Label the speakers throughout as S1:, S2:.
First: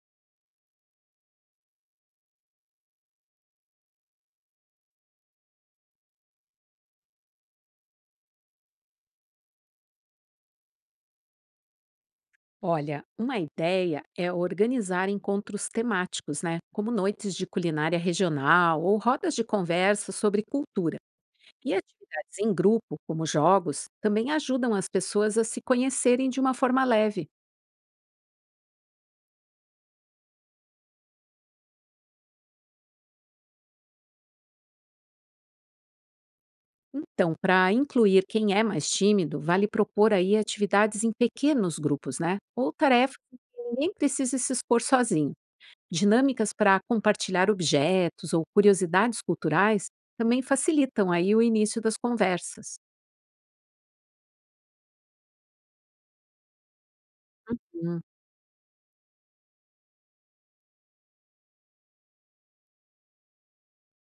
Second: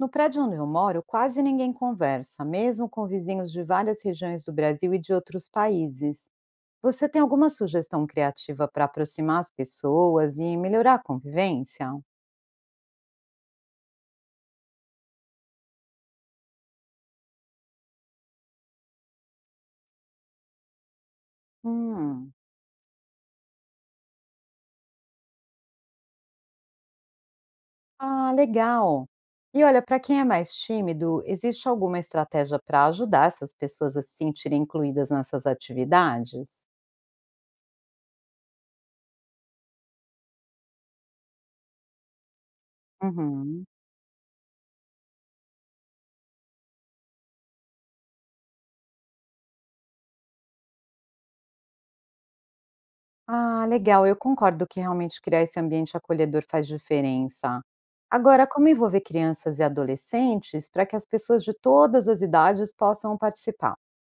S1: No prédio onde eu moro, quase ninguém conversa, mesmo com vizinhos de várias regiões do Brasil e de outros países. Você tem alguma sugestão criativa para aproximar as pessoas e melhorar a convivência?
S2: Olha, uma ideia é organizar encontros temáticos, né? Como noites de culinária regional ou rodas de conversa sobre cultura. E
S1: Hum,
S2: atividades em grupo, como jogos, também ajudam as pessoas a se conhecerem de uma forma leve.
S1: ah, legal! E olha, para quem é mais tímido, existe alguma estratégia para ajudar essas pessoas a se sentirem incluídas nessas atividades?
S2: Então, para incluir quem é mais tímido, vale propor aí atividades em pequenos grupos, né? Ou tarefas em que
S1: Uhum.
S2: ninguém precisa se expor sozinho. Dinâmicas para compartilhar objetos ou curiosidades culturais também facilitam aí o início das conversas.
S1: Ah, legal, eu concordo que realmente criar esse ambiente acolhedor faz diferença.
S2: Hum,
S1: Agora, como envolver crianças e adolescentes para que as pessoas de todas as idades possam participar?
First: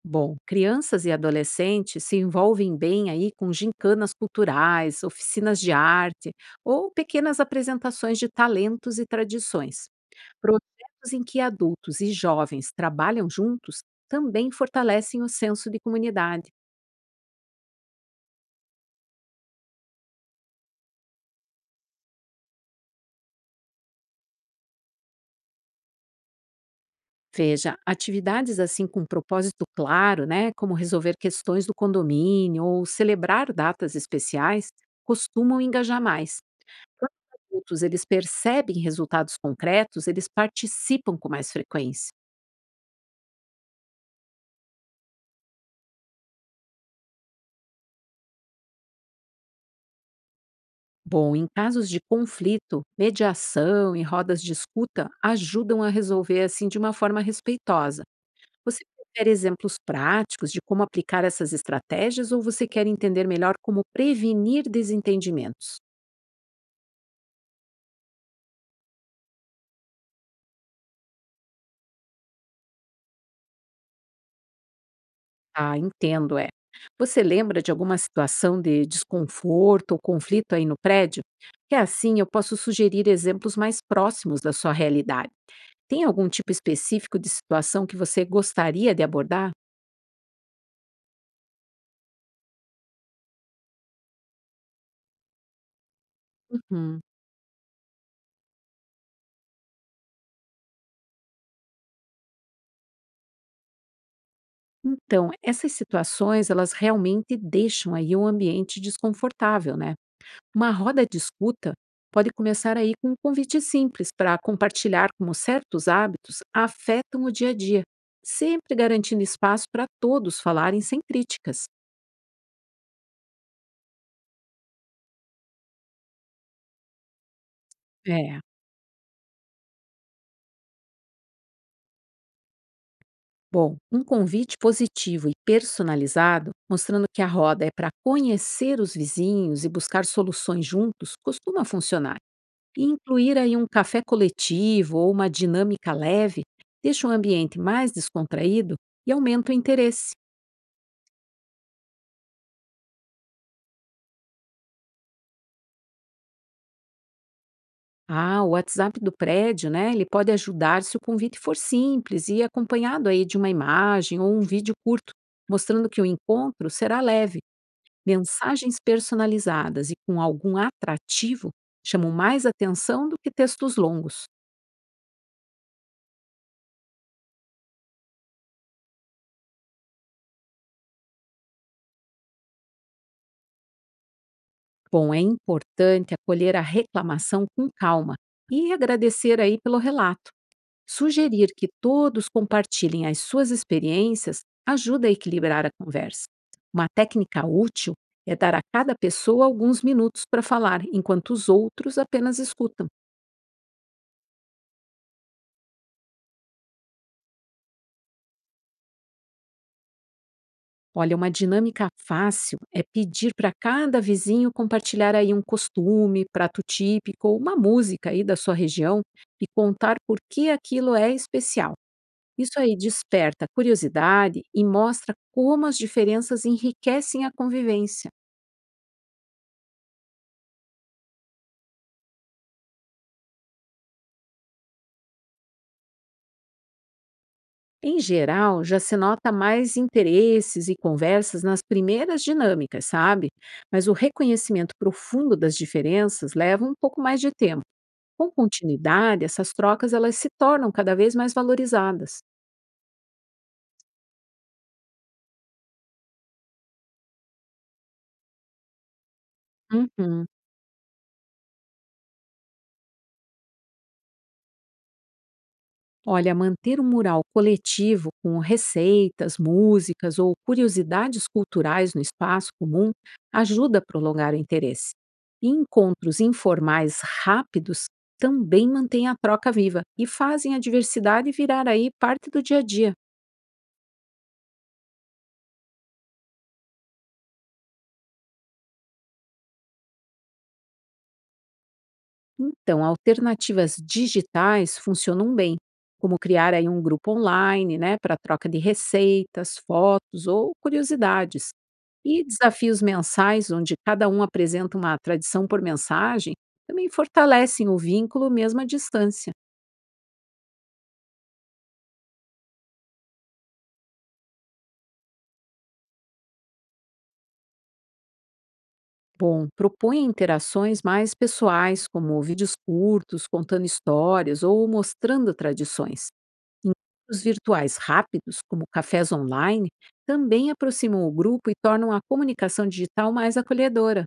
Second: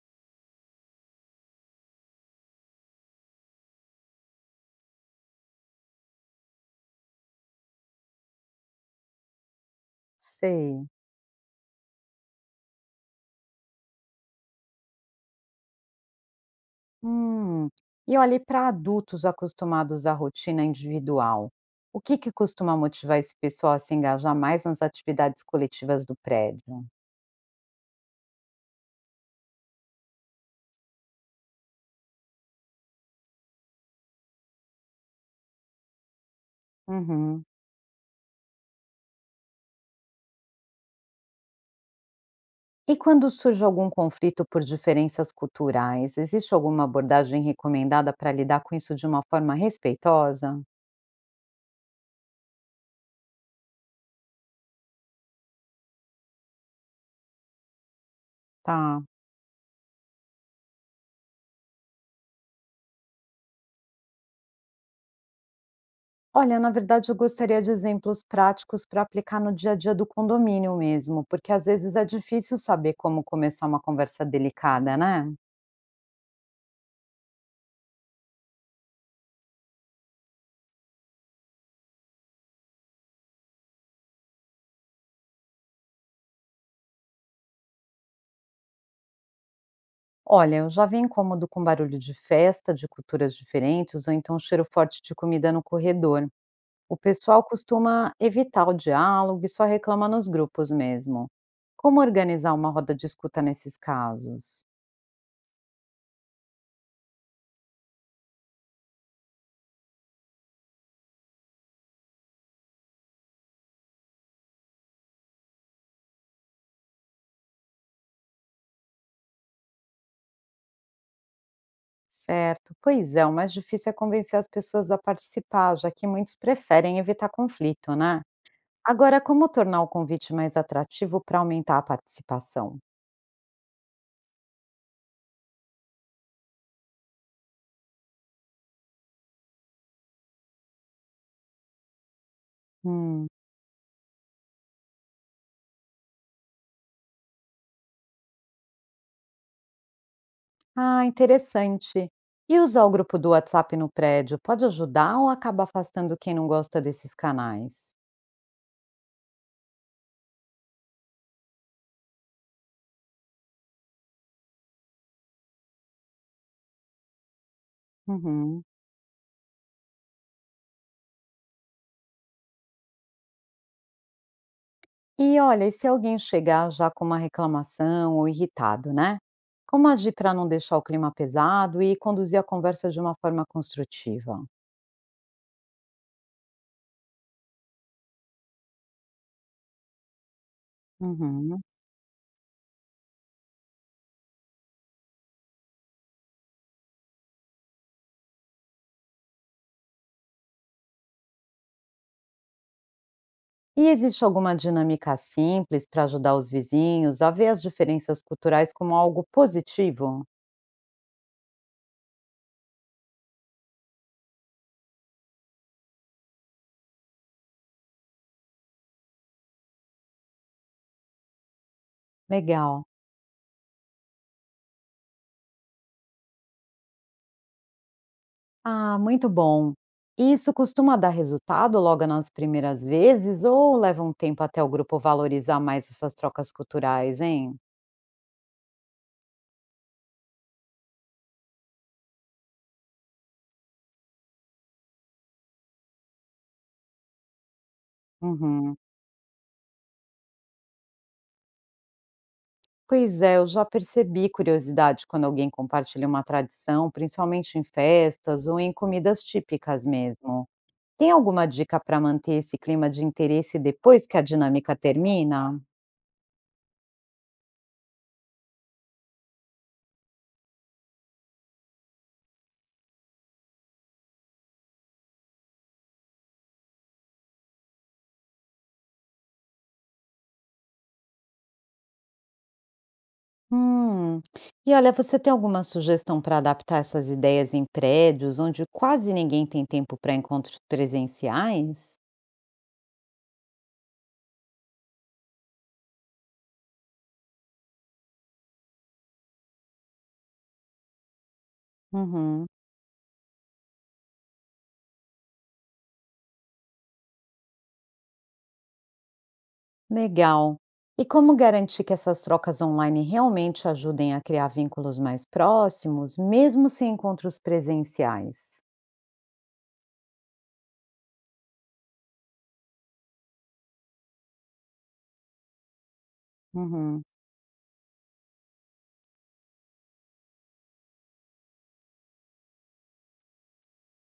S2: Bom, crianças e adolescentes se envolvem bem aí com gincanas culturais, oficinas de arte ou pequenas apresentações de talentos e tradições.
S1: Sei.
S2: Projetos em que adultos e jovens trabalham juntos também fortalecem o senso de comunidade.
S1: Hum. E olha, para adultos acostumados à rotina individual, o que que costuma motivar esse pessoal a se engajar mais nas atividades coletivas do prédio?
S2: Veja, atividades assim com propósito claro, né, como resolver questões do condomínio ou celebrar datas especiais, costumam engajar mais. Quando os
S1: Uhum.
S2: adultos eles percebem resultados concretos, eles participam com mais frequência.
S1: E quando surge algum conflito por diferenças culturais, existe alguma abordagem recomendada para lidar com isso de uma forma respeitosa?
S2: Bom, em casos de conflito, mediação e rodas de escuta ajudam a resolver assim de uma forma respeitosa. Você
S1: Tá.
S2: prefere exemplos práticos de como aplicar essas estratégias ou você quer entender melhor como prevenir desentendimentos?
S1: Olha, na verdade, eu gostaria de exemplos práticos para aplicar no dia a dia do condomínio mesmo, porque às vezes é difícil saber como começar uma conversa delicada, né?
S2: Ah, entendo, é. Você lembra de alguma situação de desconforto ou conflito aí no prédio? Que assim eu posso sugerir exemplos mais próximos da sua realidade. Tem algum tipo específico de situação que você gostaria de abordar?
S1: Olha, eu já vi incômodo com barulho de festa, de culturas diferentes, ou então cheiro forte de comida no corredor. O
S2: Uhum.
S1: pessoal costuma evitar o diálogo e só reclama nos grupos mesmo. Como organizar uma roda de escuta nesses casos?
S2: Então, essas situações, elas realmente deixam aí o ambiente desconfortável, né? Uma roda de escuta pode começar aí com um convite simples para compartilhar como certos hábitos afetam o dia a dia, sempre garantindo espaço para todos falarem sem críticas.
S1: Certo, pois é, o mais difícil é convencer as pessoas a participar, já que muitos preferem evitar conflito, né?
S2: É.
S1: Agora, como tornar o convite mais atrativo para aumentar a participação?
S2: Bom, um convite positivo e personalizado, mostrando que a roda é para conhecer os vizinhos e buscar soluções juntos, costuma funcionar. E
S1: Hum.
S2: incluir aí um café coletivo ou uma dinâmica leve deixa o ambiente mais descontraído e aumenta o interesse.
S1: Ah, interessante. E usar o grupo do WhatsApp no prédio pode ajudar ou acaba afastando quem não gosta desses canais?
S2: Ah, o WhatsApp do prédio, né? Ele pode ajudar se o convite for simples e acompanhado aí de uma imagem ou um vídeo curto, mostrando que o encontro será leve.
S1: Uhum.
S2: Mensagens personalizadas e com algum atrativo chamam mais atenção do que textos longos.
S1: E olha, e se alguém chegar já com uma reclamação ou irritado, né? Como agir para não deixar o clima pesado e conduzir a conversa de uma forma construtiva?
S2: Bom, é importante acolher a reclamação com calma e agradecer aí pelo relato. Sugerir
S1: Uhum.
S2: que todos compartilhem as suas experiências ajuda a equilibrar a conversa. Uma técnica útil é dar a cada pessoa alguns minutos para falar, enquanto os outros apenas escutam.
S1: E existe alguma dinâmica simples para ajudar os vizinhos a ver as diferenças culturais como algo positivo?
S2: Olha, uma dinâmica fácil é pedir para cada vizinho compartilhar aí um costume, prato típico ou uma música aí da sua região e contar por que aquilo é especial. Isso aí
S1: Legal.
S2: desperta curiosidade e mostra como as diferenças enriquecem a convivência.
S1: Ah, muito bom. E isso costuma dar resultado logo nas primeiras vezes ou leva um tempo até o grupo valorizar mais essas trocas culturais, hein?
S2: Em geral, já se nota mais interesses e conversas nas primeiras dinâmicas, sabe? Mas o reconhecimento profundo das diferenças leva um pouco mais de tempo. Com
S1: Uhum.
S2: continuidade, essas trocas elas se tornam cada vez mais valorizadas.
S1: Pois é, eu já percebi curiosidade quando alguém compartilha uma tradição, principalmente em festas ou em comidas típicas
S2: Uhum.
S1: mesmo. Tem alguma dica para manter esse clima de interesse depois que a dinâmica termina?
S2: Olha, manter um mural coletivo com receitas, músicas ou curiosidades culturais no espaço comum ajuda a prolongar o interesse. E encontros informais rápidos também mantêm a troca viva e fazem a diversidade virar aí parte do dia a dia.
S1: Hum. E olha, você tem alguma sugestão para adaptar essas ideias em prédios onde quase ninguém tem tempo para encontros presenciais?
S2: Então, alternativas digitais funcionam bem, como criar aí um grupo online, né, para troca de receitas, fotos ou curiosidades. E
S1: Uhum.
S2: desafios mensais, onde cada um apresenta uma tradição por mensagem, também fortalecem o vínculo mesmo à distância.
S1: Legal. E como garantir que essas trocas online realmente ajudem a criar vínculos mais próximos, mesmo sem encontros presenciais?
S2: Bom, propunha interações mais pessoais, como vídeos curtos, contando histórias ou mostrando tradições.
S1: Uhum.
S2: Encontros virtuais rápidos, como cafés online, também aproximam o grupo e tornam a comunicação digital mais acolhedora.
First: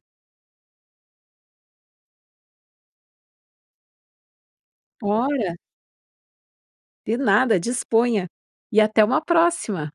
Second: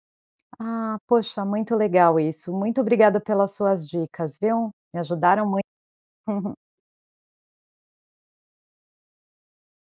S1: Ah, poxa, muito legal isso. Muito obrigada pelas suas dicas, viu? Me ajudaram
S2: Ora,
S1: muito.
S2: de nada, disponha! E até uma próxima!